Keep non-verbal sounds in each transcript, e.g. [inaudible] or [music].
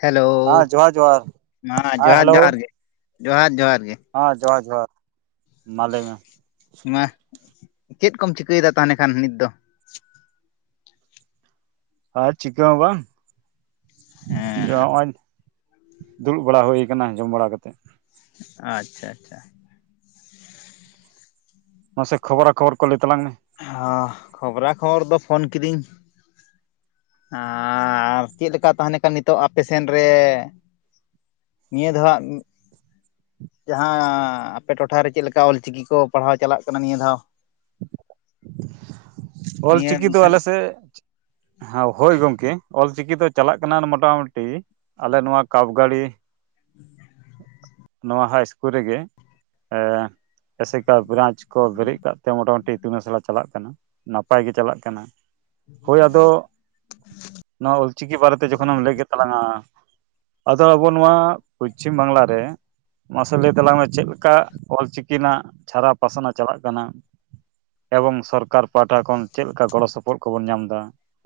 Hello, ᱦᱮᱸ ᱡᱚᱦᱟᱨ ᱡᱚᱦᱟᱨ ᱢᱟ ᱦᱮᱸ ᱡᱚᱦᱟᱨ ᱦᱮᱞᱳ ᱡᱚᱦᱟᱨ ᱜᱮ, ᱡᱚᱦᱟᱨ ᱡᱚᱦᱟᱨ ᱜᱮ᱾ ᱦᱮᱸ ᱡᱚᱦᱟᱨ ᱡᱚᱦᱟᱨ, ᱢᱟ ᱞᱟᱹᱭ ᱢᱮ᱾ ᱢᱟ ᱪᱮᱱ ᱠᱚᱢ ᱪᱤᱠᱟᱹᱭᱮᱫᱟ ᱛᱟᱱᱮ ᱠᱷᱟᱱ ᱱᱤᱛ ᱫᱚ? ᱟᱨ ᱪᱤᱠᱟᱹ ᱦᱚᱸ ᱵᱟᱝ ᱦᱮᱸ ᱡᱚᱸ ᱦᱚᱸᱧ ᱫᱩᱲᱩᱵ ᱵᱟᱲᱟ ᱦᱩᱭ ᱠᱟᱱᱟ, ᱡᱚᱢ ᱵᱟᱲᱟ ᱠᱟᱛᱮᱫ᱾ ᱟᱪᱪᱷᱟ ᱟᱪᱪᱷᱟ᱾ ᱢᱟᱥᱮ ᱠᱷᱚᱵᱽᱨᱟ ᱠᱷᱚᱵᱚᱨ ᱠᱚ ᱞᱟᱹᱭ ᱛᱟᱞᱟᱝ ᱢᱮ᱾ ᱚ ᱠᱷᱚᱵᱽᱨᱟ ᱠᱷᱚᱵᱚᱨ ᱫᱚ ᱯᱷᱳᱱ ᱠᱤᱫᱤᱧ᱾ ᱦᱮᱸ ᱟᱨ ᱪᱮᱫ ᱞᱮᱠᱟ ᱛᱟᱦᱮᱸᱱᱮ ᱱᱤᱛᱚᱜ ᱟᱯᱮ ᱥᱮᱱ ᱨᱮ ᱱᱤᱭᱟᱹ ᱫᱷᱟᱣᱟᱜ ᱡᱟᱦᱟᱸ ᱟᱯᱮ ᱴᱚᱴᱷᱟᱨᱮ ᱪᱮᱫ ᱞᱮᱠᱟ ᱚᱞ ᱪᱤᱠᱤ ᱠᱚ ᱯᱟᱲᱦᱟᱣ ᱪᱟᱞᱟᱜ ᱠᱟᱱᱟ ᱱᱤᱭᱟᱹ ᱫᱷᱟᱣ? ᱚᱞ ᱱᱤᱭᱟᱹ ᱪᱤᱠᱤ ᱫᱚ ᱟᱞᱮ ᱥᱮᱜ ᱦᱮᱸ ᱦᱳᱭ ᱜᱚᱝᱠᱮ ᱚᱞᱪᱤᱠᱤ ᱫᱚ ᱪᱟᱞᱟᱜ ᱠᱟᱱᱟ ᱢᱚᱴᱟ ᱢᱩᱴᱤ ᱟᱞᱮ ᱱᱚᱣᱟ ᱠᱟᱯ ᱜᱟᱹᱲᱤ [unintelligible] ᱱᱚᱣᱟ ᱦᱟᱭ ᱤᱥᱠᱩᱞ ᱨᱮᱜᱮ ᱮ ᱮᱥᱮᱠᱟ ᱵᱨᱟᱧᱪ ᱠᱚ ᱵᱮᱨᱮᱫ ᱠᱟᱜ ᱛᱮ ᱢᱚᱴᱟ ᱢᱩᱴᱤ ᱤᱛᱩᱱ ᱟᱥᱲᱟ ᱪᱟᱞᱟᱜ ᱠᱟᱱᱟ, ᱱᱟᱯᱟᱭ ᱜᱮ ᱪᱟᱞᱟᱜ ᱠᱟᱱᱟ᱾ ᱦᱳᱭ ᱟᱫᱚ ᱱᱚᱣᱟ ᱚᱞᱪᱤᱠᱤ ᱵᱟᱨᱮᱛᱮ ᱡᱚᱠᱷᱚᱱᱮᱢ ᱞᱟᱹᱭ ᱠᱮᱫ ᱛᱟᱞᱟᱝᱟ ᱟᱫᱚ ᱟᱵᱚ ᱱᱚᱣᱟ ᱯᱚᱥᱪᱷᱤᱢ ᱵᱟᱝᱞᱟ ᱨᱮ ᱢᱟᱥᱮ ᱞᱟᱹᱭ ᱛᱟᱞᱟᱝ ᱢᱮ ᱪᱮᱫ ᱞᱮᱠᱟ ᱚᱞᱪᱤᱠᱤ ᱨᱮᱱᱟᱜ ᱪᱷᱟᱨᱟᱣ ᱯᱟᱥᱱᱟᱣ ᱪᱟᱞᱟᱜ ᱠᱟᱱᱟ? ᱮᱵᱚᱝ ᱥᱚᱨᱠᱟᱨ ᱯᱟᱦᱟᱴᱟ ᱠᱷᱚᱱ ᱪᱮᱫ ᱞᱮᱠᱟ ᱜᱚᱲᱚ ᱥᱚᱯᱚᱦᱚᱫ ᱠᱚᱵᱚᱱ ᱧᱟᱢ ᱫᱟ,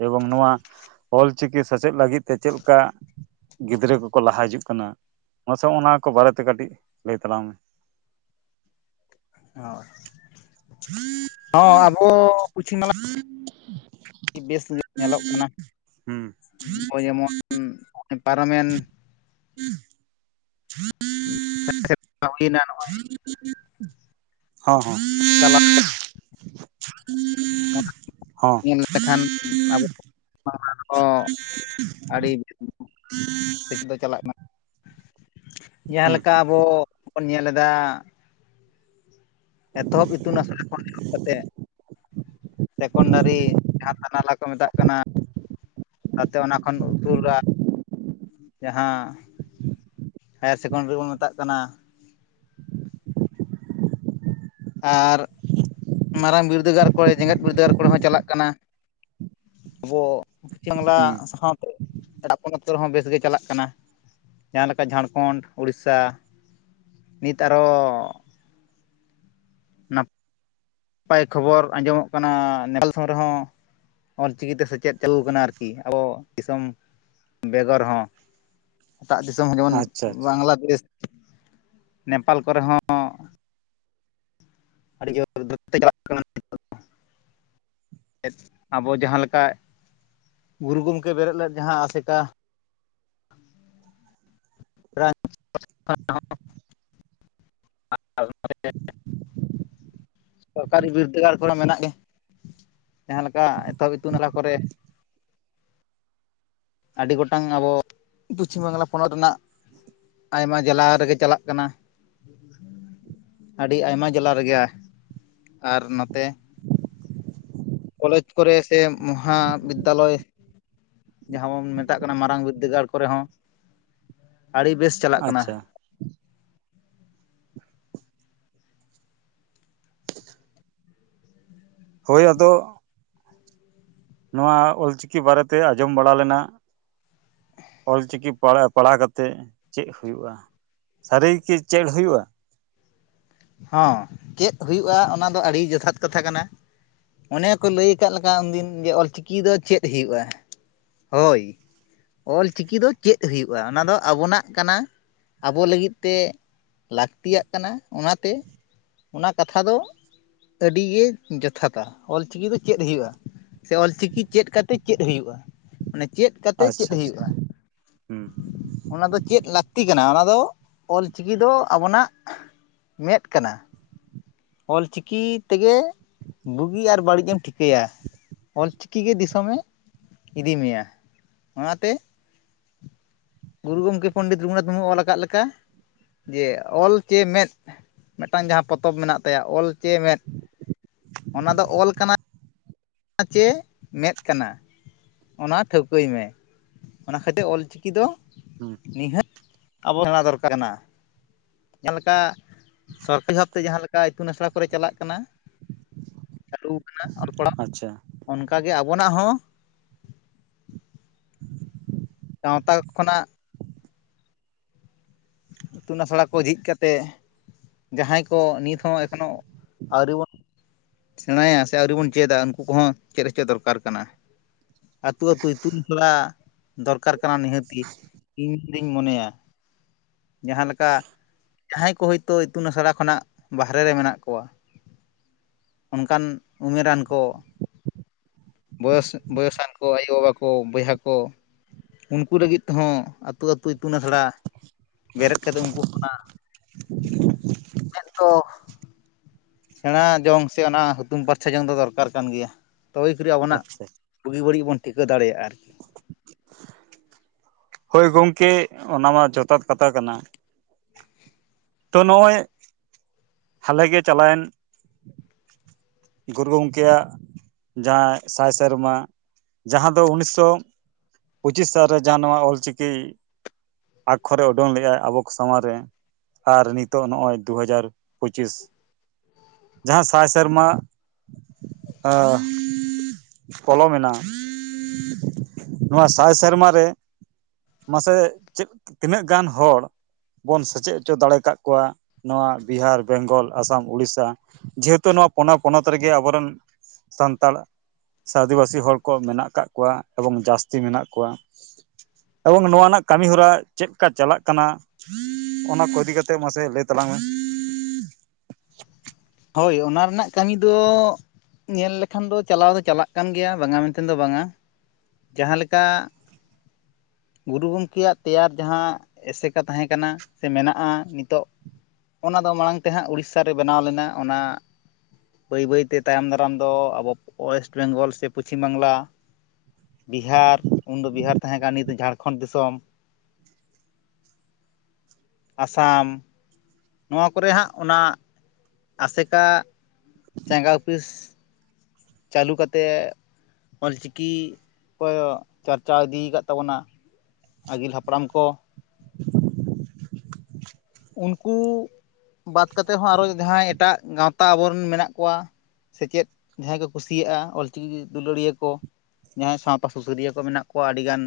ᱮᱵᱚᱝ ᱱᱚᱣᱟ ᱚᱞᱪᱤᱠᱤ ᱥᱮᱪᱮᱫ ᱞᱟᱹᱜᱤᱫ ᱛᱮ ᱪᱮᱫ ᱞᱮᱠᱟ ᱜᱤᱫᱽᱨᱟᱹ ᱠᱚᱠᱚ ᱞᱟᱦᱟ ᱦᱤᱡᱩᱜ ᱠᱟᱱᱟ? ᱢᱟᱥᱮ ᱱᱚᱸ ᱱᱟ ᱠᱚ ᱵᱟᱨᱮᱛᱮ ᱠᱟᱹᱴᱤᱡ ᱞᱟᱹᱭ ᱛᱟᱞᱟᱝ ᱢᱮ᱾ ᱚ ᱦᱚᱸ ᱟᱵᱚ ᱯᱚᱪᱷᱤᱵᱟᱝᱞᱟ [unintelligible] ᱟᱹᱰᱤ ᱵᱮᱥ ᱧᱮᱞᱚᱜ ᱠᱟᱱᱟ ᱦᱩᱸ ᱱᱚᱜᱼᱚᱭ ᱡᱮᱢᱚᱱ ᱯᱟᱨᱚᱢᱮᱱ [unintelligible] [unintelligible] ᱦᱚᱸ ᱦᱚᱸ᱾ [unintelligible] ᱦᱚᱸ᱾ ᱛᱠᱷᱟᱱ ᱟᱵᱚ ᱢᱟ [unintelligible] ᱟᱹᱰᱤ [unintelligible] ᱥᱮᱪᱮᱫ ᱫᱚ ᱪᱟᱞᱟᱜ ᱠᱟᱱᱟ, ᱡᱟᱸᱦᱟ ᱞᱮᱠᱟ ᱦᱩᱸ ᱦᱩᱸ ᱟᱵᱚ ᱵᱚᱱ ᱧᱮᱞ ᱮᱫᱟ ᱮᱛᱚᱦᱚᱵ ᱤᱛᱩᱱ ᱟᱥᱲᱟ ᱠᱷᱚᱱ ᱮᱦᱚᱵ ᱠᱟᱛᱮ ᱥᱮᱠᱚᱱᱰᱟᱨᱤ ᱡᱟᱦᱟᱸ ᱛᱟᱱᱟᱞᱟ ᱠᱚ ᱢᱮᱛᱟᱜ ᱠᱟᱱᱟ ᱛᱟᱛᱮ ᱚᱱᱟ ᱠᱷᱚᱱ ᱩᱥᱩᱞᱟᱜ ᱡᱟᱸᱦᱟ ᱦᱟᱭᱟᱨ ᱥᱮᱠᱚᱱᱰᱟᱨᱤ ᱵᱚᱱ ᱢᱮᱛᱟᱜ ᱠᱟᱱᱟ᱾ ᱟᱨ ᱢᱟᱨᱟᱝ ᱵᱤᱨᱫᱟᱹᱜᱟᱲ ᱠᱚᱨᱮ ᱡᱮᱜᱮᱛ ᱵᱤᱨᱫᱟᱹᱜᱟᱲ ᱠᱚᱨᱮ ᱦᱚᱸ ᱪᱟᱞᱟᱜ ᱠᱟᱱᱟ᱾ ᱟᱵᱚ ᱯᱚᱪᱷᱤᱢ ᱵᱟᱝᱞᱟ ᱦᱩᱸ ᱥᱟᱶᱛᱮ ᱮᱴᱟᱜ ᱯᱚᱱᱚᱛ ᱠᱚᱨᱮ ᱦᱚᱸ ᱵᱮᱥᱜ ᱜᱮ ᱪᱟᱞᱟᱜ ᱠᱟᱱᱟ᱾ ᱡᱟᱦᱟᱸ ᱞᱮᱠᱟ ᱡᱷᱟᱲᱠᱷᱚᱸᱰ ᱩᱲᱤᱥᱥᱟ ᱱᱤᱛ ᱟᱨᱚ ᱱᱟ ᱱᱟᱯᱟᱭ ᱠᱷᱚᱵᱚᱨ ᱟᱸᱡᱚᱢᱚᱜ ᱠᱟᱱᱟ ᱱᱮᱯᱟᱞ ᱥᱮᱱ ᱨᱮᱦᱚᱸ ᱚᱞᱪᱤᱠᱤᱛᱮ ᱥᱮᱪᱮᱫ ᱪᱟᱹᱞᱩ ᱠᱟᱱᱟ ᱟᱨᱠᱤ ᱟᱵᱚ ᱫᱤᱥᱚᱢ ᱵᱮᱜᱚᱨ ᱦᱚᱸ᱾ ᱮᱴᱟᱜ ᱫᱤᱥᱚᱢ ᱦᱚᱸ ᱡᱮᱢᱚᱱ ᱟᱪᱪᱷᱟ ᱟᱪᱪᱷᱟ ᱵᱟᱝᱞᱟᱫᱮᱥ ᱱᱮᱯᱟᱞ ᱠᱚᱨᱮ ᱦᱚᱸ, ᱟᱹᱰᱤ ᱡᱳᱨ [unintelligible] ᱪᱟᱞᱟᱜ ᱠᱟᱱᱟ [unintelligible] [inaudible] ᱟᱵᱚ ᱡᱟᱦᱟᱸ ᱞᱮᱠᱟ ᱜᱩᱨᱩ ᱜᱚᱝᱠᱮ ᱵᱮᱨᱮᱫ ᱞᱮᱫ ᱡᱟᱦᱟᱸ ᱟᱥᱮᱠᱟ [unintelligible] [unintelligible] ᱥᱚᱨᱠᱟᱨᱤ ᱵᱤᱨᱫᱟᱹᱜᱟᱲ ᱠᱚᱨᱮ ᱢᱮᱱᱟᱜ ᱜᱮ ᱡᱟᱦᱟᱸ ᱞᱮᱠᱟ ᱮᱛᱚᱦᱚᱵ ᱤᱛᱩᱱ ᱟᱥᱲᱟ ᱠᱚᱨᱮ ᱟᱹᱰᱤ ᱜᱚᱴᱟᱝ ᱟᱵᱚ ᱯᱚᱪᱷᱤᱢ ᱵᱟᱝᱞᱟ ᱯᱚᱱᱚᱛ ᱨᱮᱱᱟᱜ ᱟᱭᱢᱟ ᱡᱮᱞᱟ ᱨᱮᱜᱮ ᱪᱟᱞᱟᱜ ᱠᱟᱱᱟ᱾ ᱟᱹᱰᱤ ᱟᱭᱢᱟ ᱡᱮᱞᱟ ᱨᱮᱜᱮ ᱟᱨ ᱱᱚᱛᱮ ᱠᱚᱞᱮᱡᱽ ᱠᱚᱨᱮ ᱥᱮ ᱢᱚᱦᱟ ᱵᱤᱫᱽᱫᱟᱞᱚᱭ ᱡᱟᱦᱟᱸ ᱵᱚᱱ ᱢᱮᱛᱟᱜ ᱠᱟᱱᱟ ᱢᱟᱨᱟᱝ ᱵᱤᱫᱽᱫᱟᱹᱜᱟᱲ ᱠᱚᱨᱮ ᱦᱚᱸ ᱟᱹᱰᱤ ᱵᱮᱥ ᱪᱟᱞᱟᱜ ᱠᱟᱱᱟ᱾ ᱟᱪᱪᱷᱟ ᱦᱳᱭ ᱟᱫᱚ ᱱᱚᱣᱟ ᱚᱞ ᱪᱤᱠᱤ ᱵᱟᱨᱮᱛᱮ ᱟᱸᱡᱚᱢ ᱵᱟᱲᱟ ᱞᱮᱱᱟ᱾ ᱚᱞ ᱪᱤᱠᱤ ᱯᱟ ᱯᱟᱲᱦᱟᱣ ᱠᱟᱛᱮᱜ ᱪᱮᱫ ᱦᱩᱭᱩᱜ-ᱟ? ᱥᱟᱹᱨᱤ ᱜᱮᱠᱤ ᱪᱮᱫ ᱦᱩᱭᱩᱜ-ᱟ? ᱦᱚᱸ ᱪᱮᱫ ᱦᱩᱭᱩᱜ-ᱟ, ᱚᱱᱟ ᱫᱚ ᱟᱹᱰᱤ ᱡᱚᱛᱷᱟᱛ ᱠᱟᱛᱷᱟ ᱠᱟᱱᱟ᱾ ᱚᱱᱮ ᱠᱚ ᱞᱟᱹᱭ ᱠᱟᱫ ᱞᱮᱠᱟ, ᱩᱱᱫᱤᱱ ᱡᱮ ᱚᱞ ᱪᱤᱠᱤ ᱫᱚ ᱪᱮᱫ ᱦᱩᱭᱩᱜ-ᱟ? ᱦᱳᱭ ᱚᱞ ᱪᱤᱠᱤ ᱫᱚ ᱪᱮᱫ ᱦᱩᱭᱩᱜ-ᱟ ᱚᱱᱟ ᱫᱚ ᱟᱵᱚᱱᱟᱜ ᱠᱟᱱᱟ, ᱟᱵᱚ ᱞᱟᱹᱜᱤᱫ ᱛᱮ ᱞᱟᱹᱠᱛᱤᱭᱟᱜ ᱠᱟᱱᱟ ᱚᱱᱟ ᱛᱮ ᱚᱱᱟ ᱠᱟᱛᱷᱟ ᱫᱚ ᱟᱹᱰᱤ ᱜᱮ ᱡᱚᱛᱷᱟᱛ-ᱟ, ᱚᱞ ᱪᱤᱠᱤ ᱫᱚ ᱪᱮᱫ ᱦᱩᱭᱩᱜ-ᱟ? ᱥᱮ ᱚᱞ ᱪᱤᱠᱤ ᱪᱮᱫ ᱠᱟᱛᱮ ᱪᱮᱫ ᱦᱩᱭᱩᱜ-ᱟ? ᱪᱮᱫ ᱠᱟᱛᱮ ᱪᱮᱫ ᱟᱪᱪᱷᱟ ᱟᱪᱪᱷᱟ ᱦᱩᱭᱩᱜ-ᱟ? ᱦᱩᱸ ᱚᱱᱟ ᱫᱚ ᱪᱮᱫ ᱞᱟᱹᱠᱛᱤ ᱠᱟᱱᱟ, ᱚᱱᱟ ᱫᱚ ᱚᱞ ᱪᱤᱠᱤ ᱫᱚ ᱟᱵᱚᱱᱟᱜ ᱢᱮᱫ ᱠᱟᱱᱟ᱾ ᱚᱞ ᱪᱤᱠᱤ ᱛᱮᱜᱮ ᱵᱩᱜᱤ ᱟᱨ ᱵᱟᱹᱲᱤᱡᱮᱢ ᱴᱷᱤᱠᱟᱹᱭ-ᱟ᱾ ᱚᱞ ᱪᱤᱠᱤ ᱜᱮ ᱫᱤᱥᱚᱢᱮ ᱤᱫᱤ ᱢᱮᱭᱟ, ᱚᱱᱟᱛᱮ ᱜᱩᱨᱩ ᱜᱚᱝᱠᱮ ᱯᱚᱱᱰᱤᱛ ᱨᱩᱜᱷᱩᱱᱟᱛᱷ ᱢᱩᱨᱢᱩ ᱚᱞ ᱟᱠᱟᱫ ᱞᱮᱠᱟ ᱡᱮ ᱚᱞ ᱪᱮ ᱢᱮᱫ ᱢᱮᱫ ᱴᱟᱝ ᱡᱟᱦᱟᱸ ᱯᱚᱛᱚᱵ ᱢᱮᱱᱟᱜ ᱛᱟᱭᱟ ᱚᱞ ᱪᱮ ᱢᱮᱫ ᱚᱱᱟ ᱫᱚ ᱚᱞ ᱠᱟᱱᱟ᱾ ᱚᱱᱟ ᱪᱮ ᱢᱮᱫ ᱠᱟᱱᱟ᱾ ᱚᱱᱟ ᱴᱷᱟᱹᱣᱠᱟᱹᱭ ᱢᱮ ᱚᱱᱟ ᱠᱷᱟᱹᱛᱤᱨ ᱚᱞ ᱪᱤᱠᱤ ᱫᱚ ᱦᱩᱸ ᱱᱤᱦᱟᱹ ᱟᱵᱚ [unintelligible] ᱠᱟᱱᱟ᱾ ᱡᱟᱦᱟᱸ ᱞᱮᱠᱟ [unintelligible] ᱵᱷᱟᱵᱛᱮ ᱡᱟᱦᱟᱸ ᱞᱮᱠᱟ ᱤᱛᱩᱱ ᱟᱥᱲᱟ ᱠᱚᱨᱮ ᱪᱟᱞᱟᱜ ᱠᱟᱱᱟ᱾ ᱪᱟᱹᱞᱩ ᱠᱟᱱᱟ ᱚᱞ ᱯᱟᱲᱦᱟᱣ᱾ ᱟᱪᱪᱷᱟ ᱚᱱᱠᱟ ᱜᱮ ᱟᱵᱚᱱᱟᱜ ᱦᱚᱸ ᱜᱟᱶᱛᱟ ᱠᱷᱚᱱᱟᱜ ᱤᱛᱩᱱ ᱟᱥᱲᱟ ᱠᱚ ᱡᱷᱤᱡ ᱠᱟᱛᱮᱫ ᱡᱟᱦᱟᱸᱭ ᱠᱚ ᱱᱤᱛ ᱦᱚᱸ ᱮᱠᱷᱚᱱᱳ ᱟᱹᱣᱨᱤ ᱵᱚᱱ ᱥᱮᱬᱟᱭ-ᱟ ᱥᱮ ᱟᱹᱣᱨᱤ ᱵᱚᱱ ᱪᱮᱫᱟ ᱩᱱᱠᱩ ᱠᱚᱦᱚᱸ ᱪᱮᱫ ᱦᱚᱸᱪᱚ ᱫᱚᱨᱠᱟᱨ ᱠᱟᱱᱟ᱾ ᱟᱹᱛᱩ ᱟᱹᱛᱩ ᱤᱛᱩᱱ ᱟᱥᱲᱟ ᱫᱚᱨᱠᱟᱨ ᱠᱟᱱᱟ ᱱᱤᱦᱟᱹᱛ ᱜᱮ᱾ ᱤᱧ ᱫᱩᱧ ᱢᱚᱱᱮᱭ-ᱟ᱾ ᱡᱟᱦᱟᱸ ᱞᱮᱠᱟ ᱡᱟᱦᱟᱸᱭ ᱠᱚ ᱦᱳᱭᱛᱚ ᱤᱛᱩᱱ ᱟᱥᱲᱟ ᱠᱷᱚᱱᱟᱜ ᱵᱟᱦᱨᱮ ᱨᱮ ᱢᱮᱱᱟᱜ ᱠᱚᱣᱟ ᱚᱱᱠᱟᱱ ᱩᱢᱮᱨᱟᱱ ᱠᱚ ᱵᱚᱭᱚᱥ ᱵᱚᱭᱚᱥᱟᱱ ᱠᱚ ᱟᱭᱳ ᱵᱟᱵᱟ ᱠᱚ ᱵᱚᱭᱦᱟ ᱠᱚ ᱩᱱᱠᱩ ᱞᱟᱹᱜᱤᱫ ᱛᱮᱦᱚᱸ ᱟᱹᱛᱩ ᱟᱹᱛᱩ ᱤᱛᱩᱱ ᱟᱥᱲᱟ ᱵᱮᱨᱮᱫ ᱠᱟᱛᱮ ᱩᱱᱠᱩ ᱠᱷᱚᱱᱟᱜ [unintelligible] ᱫᱚ ᱥᱮᱸᱬᱟ ᱡᱚᱝ ᱥᱮ ᱚᱱᱟ ᱦᱩᱛᱩᱢ ᱯᱟᱨᱪᱷᱟ ᱡᱚᱝ ᱫᱚ ᱫᱚᱨᱠᱟᱨ ᱠᱟᱱ ᱜᱮᱭᱟ᱾ ᱛᱚᱵᱮ ᱠᱷᱤᱨᱤ ᱟᱵᱚᱱᱟᱜ ᱟᱪᱪᱷᱟ ᱵᱩᱜᱤ ᱵᱟᱲᱤᱡ ᱵᱚᱱ ᱴᱷᱤᱠᱟᱹ ᱫᱟᱲᱮᱭᱟᱜ-ᱟ ᱟᱨᱠᱤ᱾ ᱦᱳᱭ ᱜᱚᱝᱠᱮ ᱚᱱᱟᱢᱟ ᱡᱚᱛᱷᱟᱛ ᱠᱟᱛᱷᱟ ᱠᱟᱱᱟ᱾ ᱛᱳ ᱱᱚᱜᱚᱭ ᱦᱟᱞᱮᱜᱮ ᱪᱟᱞᱟᱣᱮᱱ ᱜᱩᱨᱩ ᱜᱚᱝᱠᱮᱭᱟᱜ ᱡᱟᱦᱟᱸ ᱥᱟᱭ ᱥᱮᱨᱢᱟ ᱡᱟᱦᱟᱸ ᱫᱚ ᱩᱱᱤᱥᱥᱚ ᱯᱚᱸᱪᱤᱥ ᱥᱟᱞᱨᱮ ᱡᱟᱦᱟᱸ ᱱᱚᱣᱟ ᱚᱞ ᱪᱤᱠᱤ᱾ ᱟᱠᱠᱷᱚᱨᱮ ᱩᱰᱩᱝ ᱞᱮᱜ ᱟᱭ ᱟᱵᱚᱠᱚ ᱥᱟᱢᱟᱝ ᱨᱮ᱾ ᱟᱨ ᱱᱤᱛᱚᱜ ᱱᱚᱜᱼᱚᱭ ᱫᱩ ᱦᱟᱡᱟᱨ ᱯᱩᱪᱤᱥ ᱡᱟᱦᱟᱸ ᱥᱟᱭ ᱥᱮᱨᱢᱟ ᱟ᱾ ᱯᱚᱞᱚᱢᱮᱱᱟ ᱱᱚᱣᱟ ᱥᱟᱭ ᱥᱮᱨᱢᱟ ᱨᱮ ᱢᱟᱥᱮ ᱪᱮᱫ ᱛᱤᱱᱟᱹᱜ ᱜᱟᱱᱦᱚᱲ ᱵᱚᱱ ᱥᱮᱪᱮᱫ ᱦᱚᱪᱚ ᱫᱟᱲᱮᱭ ᱟᱠᱟᱫ ᱠᱚᱣᱟ ᱱᱚᱣᱟ ᱵᱤᱦᱟᱨ, ᱵᱮᱝᱜᱚᱞ, ᱟᱥᱟᱢ, ᱩᱲᱤᱥᱥᱟ᱾ ᱡᱮᱦᱮᱛᱩ ᱱᱚᱣᱟ ᱯᱩᱱᱭᱟ ᱯᱚᱱᱚᱛ ᱨᱮᱜᱮ ᱟᱵᱚᱨᱮᱱ ᱥᱟᱱᱛᱟᱲ ᱥᱮ ᱟᱹᱫᱤᱵᱟᱹᱥᱤ ᱦᱚᱲ ᱠᱚ ᱢᱮᱱᱟᱜ ᱟᱠᱟᱫ ᱠᱚᱣᱟ ᱮᱵᱚᱝ ᱡᱟᱹᱥᱛᱤ ᱢᱮᱱᱟᱜ ᱠᱚᱣᱟ᱾ ᱮᱵᱚᱝ ᱱᱚᱣᱟ ᱨᱮᱱᱟᱜ ᱠᱟᱹᱢᱤ ᱦᱚᱨᱟ ᱪᱮᱜ ᱠᱟ ᱪᱟᱞᱟᱜ ᱠᱟᱱᱟ᱾ ᱚᱱᱟ ᱠᱚ ᱤᱫᱤ ᱠᱟᱛᱮᱜ ᱢᱟᱥᱮ ᱞᱟᱹᱭ ᱛᱟᱞᱟᱝ ᱢᱮ᱾ ᱦᱳᱭ ᱚᱱᱟ ᱨᱮᱱᱟᱜ ᱠᱟᱹᱢᱤ ᱫᱚ ᱧᱮᱞ ᱞᱮᱠᱷᱟᱱ ᱫᱚ ᱪᱟᱞᱟᱣ ᱫᱚ ᱪᱟᱞᱟᱜ ᱠᱟᱱ ᱜᱮᱭᱟ ᱵᱟᱝᱟ ᱢᱮᱱᱛᱮᱱ ᱫᱚ ᱵᱟᱝᱟ᱾ ᱡᱟᱦᱟᱸ ᱞᱮᱠᱟ ᱜᱩᱨᱩ ᱜᱚᱝᱠᱮᱭᱟᱜ ᱛᱮᱭᱟᱨ ᱡᱟᱦᱟᱸ ᱮᱥᱮᱠᱟ ᱛᱟᱦᱮᱸ ᱠᱟᱱᱟ ᱥᱮ ᱢᱮᱱᱟᱜᱼᱟ ᱱᱤᱛᱚᱜ᱾ ᱚᱱᱟ ᱫᱚ ᱢᱟᱲᱟᱝᱛᱮ ᱦᱟᱸᱜ ᱩᱲᱤᱥᱥᱟᱨᱮ ᱵᱮᱱᱟᱣ ᱞᱮᱱᱟ, ᱚᱱᱟ ᱵᱟᱹᱭ ᱵᱟᱹᱭᱛᱮ ᱛᱟᱭᱚᱢ ᱫᱟᱨᱟᱢ ᱫᱚ ᱟᱵᱚ ᱚᱭᱮᱥᱴ ᱵᱮᱝᱜᱚᱞ ᱥᱮ ᱯᱚᱪᱷᱤᱢ ᱵᱟᱝᱞᱟ᱾ ᱵᱤᱦᱟᱨ ᱩᱱᱫᱚ ᱵᱤᱦᱟᱨ ᱛᱟᱦᱮᱸ ᱠᱟᱱ ᱱᱤᱛ ᱫᱚ ᱡᱷᱟᱲᱠᱷᱚᱸᱰ ᱫᱤᱥᱚᱢ᱾ ᱟᱥᱟᱢ᱾ ᱱᱚᱣᱟ ᱠᱚᱨᱮ ᱦᱟᱸᱜ ᱚᱱᱟ ᱟᱥᱮᱠᱟ ᱪᱟᱸᱜᱟ ᱳᱯᱷᱤᱥ᱾ ᱪᱟᱹᱞᱩ ᱠᱟᱛᱮᱜ ᱚᱞ ᱪᱤᱠᱤ ᱠᱚ ᱪᱟᱨᱪᱟᱣ ᱤᱫᱤᱭᱠᱟᱫ ᱛᱟᱵᱚᱱᱟ᱾ ᱟᱹᱜᱤᱞ ᱦᱟᱯᱲᱟᱢ ᱠᱚ ᱩᱱᱠᱩ ᱵᱟᱫ ᱠᱟᱛᱮᱜ ᱦᱚᱸ ᱟᱨᱚ ᱡᱟᱦᱟᱸᱭ ᱮᱴᱟᱜ ᱜᱟᱶᱛᱟ ᱟᱵᱚᱨᱮᱱ ᱢᱮᱱᱟᱜ ᱠᱚᱣᱟ ᱥᱮᱪᱮᱫ ᱡᱟᱦᱟᱸᱭ ᱠᱚ ᱠᱩᱥᱤᱭᱟᱜᱼᱟ ᱚᱞ ᱪᱤᱠᱤᱠᱤ ᱫᱩᱞᱟᱹᱲᱤᱭᱟᱹ ᱠᱚ᱾ ᱡᱟᱦᱟᱸᱭ ᱥᱟᱶᱛᱟ ᱥᱩᱥᱟᱹᱨᱤᱭᱟᱹ ᱠᱚ ᱢᱮᱱᱟᱜ ᱠᱚᱣᱟ ᱟᱹᱰᱤᱜᱟᱱ᱾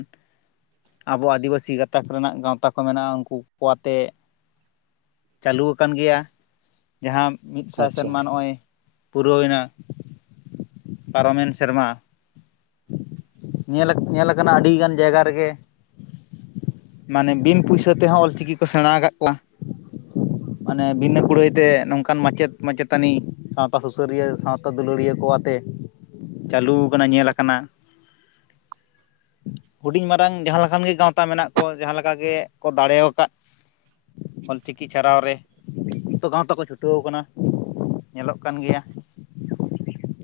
ᱟᱵᱚ ᱟᱹᱫᱤᱵᱟᱹᱥᱤ ᱜᱟᱛᱟᱠ ᱨᱮᱱᱟᱜ ᱜᱟᱶᱛᱟ ᱠᱚ ᱢᱮᱱᱟᱜᱼᱟ ᱩᱱᱠᱩᱠᱚ ᱣᱟᱛᱮᱜ ᱪᱟᱹᱞᱩ ᱣᱟᱠᱟᱱ ᱜᱮᱭᱟ ᱡᱟᱦᱟᱸ ᱢᱤᱫ ᱥᱟᱭ ᱟᱪᱪᱷᱟ ᱥᱮᱨᱢᱟ ᱱᱚᱜ-ᱚᱭ ᱯᱩᱨᱟᱹᱣᱭᱮᱱᱟ ᱯᱟᱨᱚᱢᱮᱱ ᱥᱮᱨᱢᱟ᱾ ᱧᱮᱞ ᱧᱮᱞᱟᱠᱟᱱᱟ ᱟᱹᱰᱤᱜᱟᱱ ᱡᱟᱭᱜᱟ ᱨᱮᱜᱮ ᱢᱟᱱᱮ ᱵᱤᱱ ᱯᱩᱭᱥᱟᱹ ᱛᱮᱦᱚᱸ ᱚᱞ ᱪᱤᱠᱤ ᱠᱚ ᱥᱮᱬᱟᱸ ᱟᱠᱟᱜ ᱠᱚᱣᱟ᱾ ᱢᱟᱱᱮ ᱵᱤᱱᱟᱹ ᱠᱩᱲᱟᱹᱭᱛᱮ ᱱᱚᱝᱠᱟᱱ ᱢᱟᱪᱮᱫ ᱢᱟᱪᱮᱛᱟᱹᱱᱤ ᱥᱟᱶᱛᱟ ᱥᱩᱥᱟᱹᱨᱤᱭᱟᱹ ᱥᱟᱸᱶᱛᱮ ᱛᱟ ᱫᱩᱞᱟᱹᱲᱤᱭᱟᱹ ᱠᱚᱣᱟᱛᱮ ᱪᱟᱹᱞᱩ ᱟᱠᱟᱱᱟ ᱧᱮᱞ ᱟᱠᱟᱱᱟ᱾ ᱦᱩᱰᱤᱧ ᱢᱟᱨᱟᱝ ᱡᱟᱦᱟᱸ ᱞᱮᱠᱟᱱ ᱜᱮ ᱜᱟᱶᱛᱟ ᱢᱮᱱᱟᱜ ᱠᱚ᱾ ᱡᱟᱦᱟᱸ ᱞᱮᱠᱟ ᱜᱮ ᱠᱚ ᱫᱟᱲᱮᱣ ᱟᱠᱟᱫ᱾ ᱚᱞ ᱪᱤᱠᱤ ᱪᱷᱟᱨᱟᱣ ᱨᱮ ᱛᱚ ᱜᱟᱸᱶᱛᱟ ᱠᱚ ᱪᱷᱩᱴᱟᱹᱣ ᱠᱟᱱᱟ᱾ ᱧᱮᱞᱚᱜ ᱠᱟᱱ ᱜᱮᱭᱟ᱾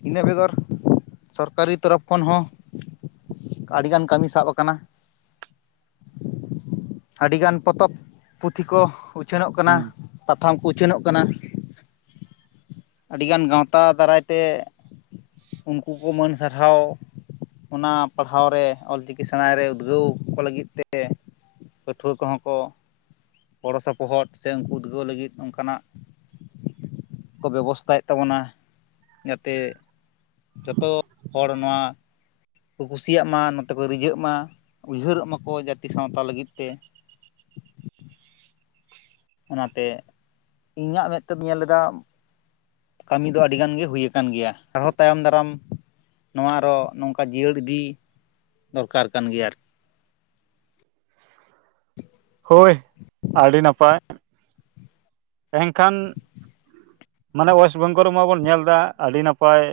ᱤᱱᱟᱹ ᱵᱮᱜᱚᱨ ᱥᱚᱨᱠᱟᱨᱤ ᱛᱚᱨᱚᱯᱷ ᱠᱷᱚᱱ ᱦᱚᱸ ᱟᱹᱰᱤᱜᱟᱱ ᱠᱟᱹᱢᱤ ᱥᱟᱵ ᱟᱠᱟᱱᱟ, ᱟᱹᱰᱤᱜᱟᱱ ᱯᱚᱛᱚᱵ ᱯᱩᱛᱷᱤ ᱠᱚ ᱩᱪᱷᱟᱹᱱᱚᱜ ᱠᱟᱱᱟ, ᱦᱩᱸ ᱯᱟᱛᱷᱟᱢ ᱠᱚ ᱩᱪᱷᱟᱹᱱᱚᱜ ᱠᱟᱱᱟ᱾᱾ ᱟᱹᱰᱤᱜᱟᱱ ᱜᱟᱶᱛᱟ ᱫᱟᱨᱟᱭᱛᱮ ᱩᱱᱠᱩ ᱠᱚ ᱢᱟᱹᱱ ᱥᱟᱨᱦᱟᱣ ᱚᱱᱟ ᱯᱟᱲᱦᱟᱣ ᱨᱮ ᱚᱞᱪᱤᱠᱤ ᱥᱮᱬᱟᱸᱭ ᱨᱮ ᱩᱫᱽᱜᱟᱹᱣ ᱠᱚ ᱞᱟᱹᱜᱤᱫ ᱛᱮ ᱯᱟᱹᱴᱷᱩᱣᱟᱹ ᱠᱚᱦᱚᱸ ᱠᱚ ᱜᱚᱲᱚ ᱥᱚᱯᱚᱦᱚᱫ ᱥᱮ ᱩᱱᱠᱩ ᱠᱚ ᱩᱫᱽᱜᱟᱹᱣ ᱞᱟᱹᱜᱤᱫ ᱚᱱᱠᱟᱱᱟᱜ ᱠᱚ ᱵᱮᱵᱚᱥᱛᱟ ᱭᱮᱫ ᱛᱟᱵᱚᱱᱟ ᱡᱟᱛᱮ ᱡᱚᱛᱚ ᱦᱚᱲ ᱱᱚᱶᱟ ᱠᱚ ᱠᱩᱥᱤᱭᱟᱜ ᱢᱟ ᱱᱚᱛᱮ ᱠᱚ ᱨᱤᱡᱷᱟᱹᱜ ᱢᱟ ᱩᱭᱦᱟᱹᱨᱚᱜ ᱢᱟᱠᱚ ᱡᱟᱹᱛᱤ ᱥᱟᱶᱛᱟ ᱞᱟᱹᱜᱤᱫ ᱛᱮ᱾ ᱚᱱᱟᱛᱮ ᱤᱧᱟᱹᱜ ᱢᱮᱫᱛᱮᱧ ᱧᱮᱞ ᱞᱮᱫᱟ ᱠᱟᱹᱢᱤ ᱫᱚ ᱟᱹᱰᱤᱜᱟᱱ ᱜᱮ ᱦᱩᱭ ᱟᱠᱟᱱ ᱜᱮᱭᱟ ᱟᱨᱦᱚᱸ ᱛᱟᱭᱚᱢ ᱫᱟᱨᱟᱢ ᱱᱚᱣᱟ ᱟᱨᱚ ᱱᱚᱝᱠᱟ ᱡᱤᱭᱟᱹᱲ ᱤᱫᱤ ᱫᱚᱨᱠᱟᱨ ᱠᱟᱱ ᱜᱮᱭᱟ ᱟᱨ ᱦᱳᱭ ᱟᱹᱰᱤ ᱱᱟᱯᱟᱭ ᱮᱱᱠᱷᱟᱱ ᱢᱟᱱᱮ ᱚᱭᱮᱥᱴ ᱵᱮᱝᱜᱚᱞ ᱨᱮᱢᱟ ᱵᱚᱱ ᱧᱮᱞ ᱮᱫᱟ ᱟᱹᱰᱤ ᱱᱟᱯᱟᱭ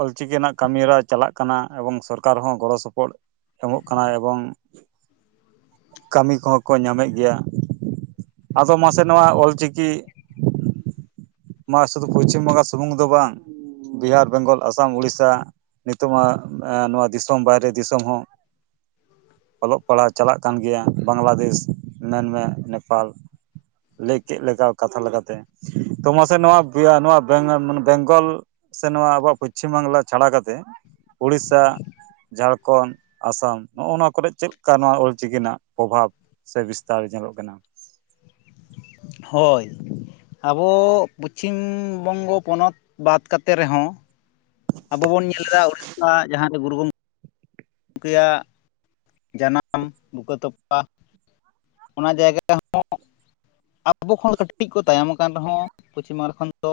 ᱚᱞ ᱪᱤᱠᱤ ᱨᱮᱱᱟᱜ ᱠᱟᱹᱢᱤ ᱦᱚᱨᱟ ᱪᱟᱞᱟᱜ ᱠᱟᱱᱟ ᱮᱵᱚᱝ ᱥᱚᱨᱠᱟᱨ ᱦᱚᱸ ᱜᱚᱲᱚ ᱥᱚᱯᱚᱦᱚᱫ ᱮᱢᱚᱜ ᱠᱟᱱᱟ ᱮᱵᱚᱝ ᱠᱟᱹᱢᱤ ᱠᱚᱦᱚᱸ ᱠᱚ ᱧᱟᱢᱮᱫ ᱜᱮᱭᱟ ᱟᱫᱚ ᱢᱟᱥᱮ ᱱᱚᱣᱟ ᱚᱞ ᱪᱤᱠᱤ ᱢᱟ ᱥᱩᱫᱷᱩ ᱯᱚᱥᱪᱷᱤᱢ ᱵᱚᱸᱜᱟ ᱥᱩᱢᱩᱝ ᱫᱚ ᱵᱟᱝ ᱵᱤᱦᱟᱨ ᱵᱮᱝᱜᱚᱞ ᱟᱥᱟᱢ ᱩᱳᱲᱤᱥᱥᱟ, ᱱᱤᱛᱚᱜ ᱢᱟ ᱱᱚᱣᱟ ᱫᱤᱥᱚᱢ ᱵᱟᱭᱨᱮ ᱫᱤᱥᱚᱢ ᱦᱚᱸ ᱚᱞᱚᱜ ᱯᱟᱲᱦᱟᱜ ᱪᱟᱞᱟᱜ ᱠᱟᱱ ᱜᱮᱭᱟ, ᱵᱟᱝᱞᱟᱫᱮᱥ ᱢᱮᱱᱢᱮ ᱱᱮᱯᱟᱞ ᱞᱮᱟᱹᱭ ᱠᱮᱫ ᱞᱮᱠᱟ ᱠᱟᱛᱷᱟ ᱞᱮᱠᱟᱛᱮ, ᱛᱚ ᱢᱟᱥᱮ ᱱᱚᱣᱟ ᱱᱚᱣᱟ ᱵᱮᱝᱜᱚᱞ ᱥᱮ ᱱᱚᱣᱟ ᱟᱵᱚᱣᱟᱜ ᱯᱚᱪᱷᱤᱢ ᱵᱟᱝᱞᱟ ᱪᱷᱟᱲᱟ ᱠᱟᱛᱮ ᱳᱲᱤᱥᱥᱟ ᱡᱷᱟᱲᱠᱷᱚᱸᱰ ᱟᱥᱟᱢ ᱱᱚᱜᱼᱚ ᱱᱚᱣᱟ ᱠᱚᱨ ᱪᱮᱫᱠᱟ ᱱᱚᱣᱟ ᱚᱞᱪᱤᱠᱤ ᱨᱮᱱᱟᱜ ᱯᱨᱚᱵᱷᱟᱵᱽ? ᱥᱮ ᱵᱤᱥᱛᱟᱨ ᱧᱮᱞᱚᱜ ᱠᱟᱱᱟ᱾ ᱦᱳᱭ ᱟᱵᱚ ᱯᱚᱪᱷᱤᱢ ᱵᱚᱝᱜᱚ ᱯᱚᱱᱚᱛ ᱵᱟᱫ ᱠᱟ ᱠᱟᱛᱮᱫ ᱨᱮᱦᱚᱸ ᱟᱵᱚ ᱵᱚᱱ ᱧᱮᱞ ᱮᱫᱟ ᱩᱲᱤᱥᱟ ᱡᱟᱦᱟᱸᱨᱮ ᱜᱩᱨᱩ ᱜᱚᱢᱠᱮ ᱩᱱᱠᱮᱭᱟᱜ ᱡᱟᱱᱟᱢ ᱵᱩᱠᱟᱹ ᱛᱚᱯᱟ ᱚᱱᱟ ᱡᱟᱭᱜᱟ ᱦᱚᱸ ᱟᱵᱚ ᱠᱷᱚᱱ ᱠᱟᱹᱴᱤᱡ ᱠᱚ ᱛᱟᱭᱚᱢ ᱟᱠᱟᱱ ᱨᱮᱦᱚᱸ, ᱯᱚᱪᱷᱤᱢ ᱵᱟᱝᱞᱟ ᱠᱷᱚᱱ ᱫᱚ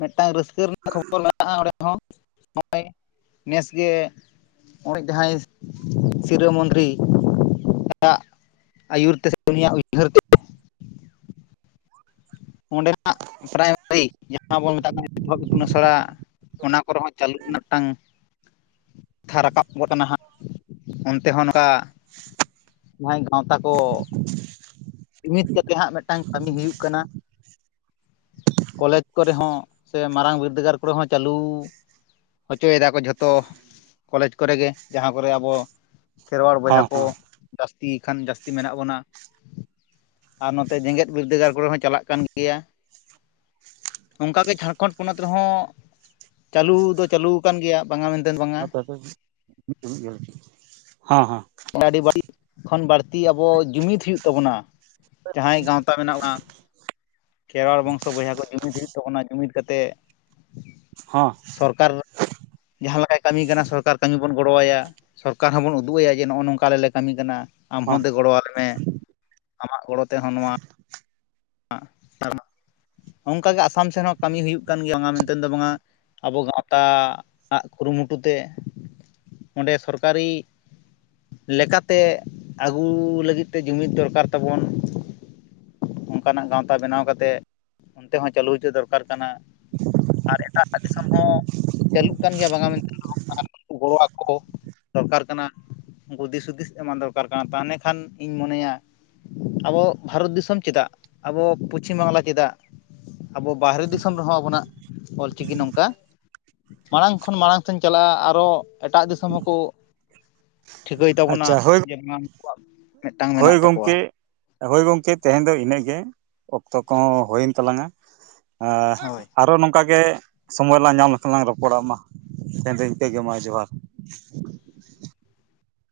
ᱢᱤᱫᱴᱟᱝ ᱨᱟᱹᱥᱠᱟᱹ ᱨᱮᱱᱟᱜ ᱠᱷᱚᱵᱚᱨ ᱢᱮᱱᱟᱜᱼᱟ ᱚᱸᱰᱮ ᱦᱚᱸ ᱱᱚᱜᱼᱚᱭ ᱱᱮᱥᱜᱮ ᱱᱚᱜᱼᱚᱭ ᱡᱟᱦᱟᱸᱭ ᱥᱤᱨᱟᱹ ᱢᱚᱱᱫᱨᱤ ᱮᱟᱜ ᱟᱹᱭᱩᱨ ᱛᱮ ᱥᱮ ᱩᱱᱤᱭᱟᱜ ᱩᱭᱦᱟᱹᱨ ᱛᱮ ᱚᱸᱰᱮᱱᱟᱜ ᱯᱨᱟᱭᱢᱟᱨᱤ ᱡᱟᱦᱟᱸ ᱵᱚᱱ ᱢᱮᱛᱟᱜ ᱠᱟᱱᱟ ᱚᱛ ᱤᱛᱩᱱ ᱟᱥᱲᱟ ᱚᱱᱟ ᱠᱚᱨᱮ ᱦᱚᱸ ᱪᱟᱹᱞᱩ ᱨᱮᱱᱟ ᱜᱴᱟᱝ ᱠᱟᱛᱷᱟ ᱨᱟᱠᱟᱵ ᱜᱚᱫ ᱠᱟᱱᱟ ᱦᱟᱸᱜ ᱚᱱᱛᱮ ᱦᱚᱸ ᱱᱚᱝᱠᱟ ᱡᱟᱦᱟᱸᱭ ᱜᱟᱶᱛᱟ ᱠᱚ ᱢᱤᱫ ᱠᱟᱛᱮ ᱦᱟᱸᱜ ᱢᱤᱫᱴᱟᱝ ᱠᱟᱹᱢᱤ ᱦᱩᱭᱩᱜ ᱠᱟᱱᱟ᱾ ᱠᱚᱞᱮᱡᱽ ᱠᱚᱨᱮ ᱦᱚᱸ ᱥᱮ ᱢᱟᱨᱟᱝ ᱵᱤᱨᱫᱟᱹᱜᱟᱲ ᱠᱚᱨᱮ ᱦᱚᱸ ᱪᱟᱹᱞᱩ ᱦᱚᱪᱚᱭᱮᱫᱟ ᱠᱚ ᱡᱷᱚᱛᱚ ᱠᱚᱞᱮᱡᱽ ᱠᱚᱨᱮᱜ ᱜᱮ ᱡᱟᱦᱟᱸ ᱠᱚᱨᱮ ᱟᱵᱚ ᱠᱷᱮᱨᱣᱟᱲ ᱵᱚᱭᱦᱟ ᱦᱚᱸ ᱠᱚ ᱡᱟᱹᱥᱛᱤ ᱠᱷᱟᱱ ᱡᱟᱹᱥᱛᱤ ᱢᱮᱱᱟᱜ ᱵᱚᱱᱟ᱾ ᱟᱨ ᱱᱚᱛᱮ ᱡᱮᱜᱮᱛ ᱵᱤᱨᱫᱟᱹᱜᱟᱲ ᱠᱚᱨᱮ ᱦᱚᱸ ᱪᱟᱞᱟᱜ ᱠᱟᱱ ᱜᱮᱭᱟ᱾ ᱝᱠᱟᱜ ᱜᱮ ᱡᱷᱟᱲᱠᱷᱚᱸᱰ ᱯᱚᱱᱚᱛ ᱨᱮᱦᱚᱸ ᱪᱟᱹᱞᱩ ᱫᱚ ᱪᱟᱹᱞᱩᱠᱟᱱ ᱜᱮᱭᱟ, ᱵᱟᱝᱟ ᱢᱮᱱᱛᱮᱫ ᱵᱟᱝᱟ ᱟ [unintelligible] ᱜᱮᱭᱟ ᱟᱨᱠᱤ ᱦᱮᱸ ᱦᱮ ᱟᱹᱰᱤ ᱵᱟᱹᱲᱤᱡ ᱠᱷᱚᱱ ᱵᱟᱹᱲᱛᱤ ᱟᱵᱚ ᱡᱩᱢᱤᱫ ᱦᱩᱭᱩᱜ ᱛᱟᱵᱚᱱᱟ ᱡᱟᱦᱟᱸᱭ ᱜᱟᱶᱛᱟ ᱢᱮᱱᱟᱜᱼᱟ᱾ ᱠᱷᱮᱨᱣᱟᱲ ᱵᱚᱝᱥᱚ ᱵᱚᱭᱦᱟ ᱠᱚ ᱡᱩᱢᱤᱫ ᱦᱩᱭᱩᱜ ᱛᱟᱵᱚᱱᱟ ᱡᱩᱢᱤᱫ ᱠᱟᱛᱮᱜ ᱦᱟ ᱥᱚᱨᱠᱟᱨ ᱡᱟᱦᱟᱸ ᱞᱮᱠᱟᱭ ᱠᱟᱹᱢᱤ ᱠᱟᱱᱟ, ᱥᱚᱨᱠᱟᱨ ᱠᱟᱹᱢᱤ ᱵᱚᱱ ᱜᱚᱲᱚ ᱟᱭᱟ᱾ ᱥᱚᱨᱠᱟᱨ ᱦᱚᱸᱵᱚᱱ ᱩᱫᱩᱜ ᱟᱭᱟ ᱡᱮ ᱱᱚᱜᱼᱚ ᱱᱚᱝᱠᱟ ᱟᱞᱮ ᱞᱮ ᱠᱟᱹᱢᱤ ᱠᱟᱱᱟ᱾ ᱟᱢ ᱦᱚᱸ ᱫᱮ ᱜᱚᱲᱚ ᱟᱞᱮᱢᱮ ᱟᱢᱟᱜ ᱜᱚᱲᱚ ᱛᱮᱦᱚᱸ ᱱᱚᱣᱟ [inaudible] ᱚᱱᱠᱟᱜᱮ ᱟᱥᱟᱢ ᱥᱮᱱ ᱦᱚᱸ ᱠᱟᱹᱢᱤ ᱦᱩᱭᱩᱜ ᱠᱟᱱ ᱜᱮᱭᱟ ᱚᱱᱟ ᱢᱮᱱᱛᱮ ᱫᱚ ᱵᱟᱝᱼᱟ ᱾ ᱟᱵᱚ ᱜᱟᱶᱛᱟ-ᱟᱜ ᱠᱩᱨᱩᱢᱩᱴᱩᱛᱮ ᱚᱸᱰᱮ ᱥᱚᱨᱠᱟᱨᱤ ᱞᱮᱠᱟᱛᱮ ᱟᱹᱜᱩ ᱞᱟᱹᱜᱤᱫ ᱛᱮ ᱡᱩᱢᱤᱫ ᱫᱚᱨᱠᱟᱨ ᱛᱟᱵᱚᱱ ᱾ ᱚᱱᱠᱟᱱᱟᱜ ᱜᱟᱶᱛᱟ ᱵᱮᱱᱟᱣ ᱠᱟᱛᱮ ᱚᱱᱛᱮ ᱦᱚᱸ ᱪᱟᱹᱞᱩ ᱦᱚᱪᱚ ᱫᱚᱨ ᱠᱟᱨ ᱠᱟᱱᱟ ᱟᱨ ᱮᱴᱟᱜ ᱮᱴᱟᱜ ᱫᱤᱥᱚᱢ ᱦᱚᱸ ᱪᱟᱹᱞᱩᱜ ᱠᱟᱱ ᱜᱮᱭᱟ ᱵᱟᱝᱟ ᱢᱮᱱᱛᱮ [inaudible] ᱜᱚᱲᱚ ᱟᱠᱚ ᱫᱚᱨᱠᱟᱨ ᱠᱟᱱᱟ ᱾ ᱵᱩᱫᱤ ᱦᱩᱫᱤᱥ ᱮᱢᱟᱱ ᱫᱚᱨᱠᱟᱨ ᱠᱟᱱᱟ ᱛᱟᱱᱦᱮ ᱠᱷᱟᱱ ᱤᱧ ᱢᱚᱱᱮᱭᱟ ᱟᱵᱚ ᱵᱷᱟᱨᱚᱛ ᱫᱤᱥᱚᱢ ᱪᱮᱫᱟᱜ ᱟᱵᱚ ᱯᱚᱪᱷᱤᱢ ᱵᱟᱝᱞᱟ ᱪᱮᱫᱟᱜ ᱾ ᱟᱵᱚ ᱵᱟᱦᱨᱮ ᱫᱤᱥᱚᱢ ᱨᱮᱦᱚᱸ ᱟᱵᱚᱱᱟᱜ ᱚᱞᱪᱤᱠᱤ ᱱᱚᱝᱠᱟ ᱾ ᱢᱟᱲᱟᱝ ᱠᱷᱚᱱ ᱢᱟᱲᱟᱝ ᱛᱮᱧ ᱪᱟᱞᱟᱜ-ᱟ ᱟᱨᱚ ᱮᱴᱟᱜ ᱫᱤᱥᱚᱢ ᱦᱚᱸᱠᱚ ᱾ ᱴᱷᱤᱠᱟᱹᱭ ᱛᱟᱵᱚᱱᱟ ᱟᱪᱪᱷᱟ ᱦᱳᱭ [unintelligible] ᱢᱤᱫᱴᱟᱝ ᱦᱳᱭ ᱢᱮᱱᱟᱜ ᱛᱟᱠᱚᱣᱟ ᱜᱚᱢᱠᱮ ᱾ ᱦᱳᱭ ᱜᱚᱢᱠᱮ ᱛᱮᱦᱮᱧ ᱫᱚ ᱤᱱᱟᱹᱜ ᱜᱮ ᱚᱠᱛᱚ ᱠᱚᱦᱚᱸ ᱦᱩᱭᱮᱱ ᱛᱟᱞᱟᱝᱟ ᱾ ᱦᱮᱸ ᱦᱳᱭ ᱟᱨᱚ ᱱᱚᱝᱠᱟ ᱜᱮ ᱾ ᱥᱚᱢᱚᱭ ᱞᱟᱝ ᱧᱟᱢ ᱞᱮᱠᱷᱟᱱ ᱞᱟᱝ ᱨᱚᱯᱚᱲ ᱟ ᱢᱟ ᱛᱮᱦᱮᱧ ᱫᱚ ᱤᱱᱠᱟᱹᱜᱮ ᱢᱟ ᱡᱚᱦᱟᱨ ᱾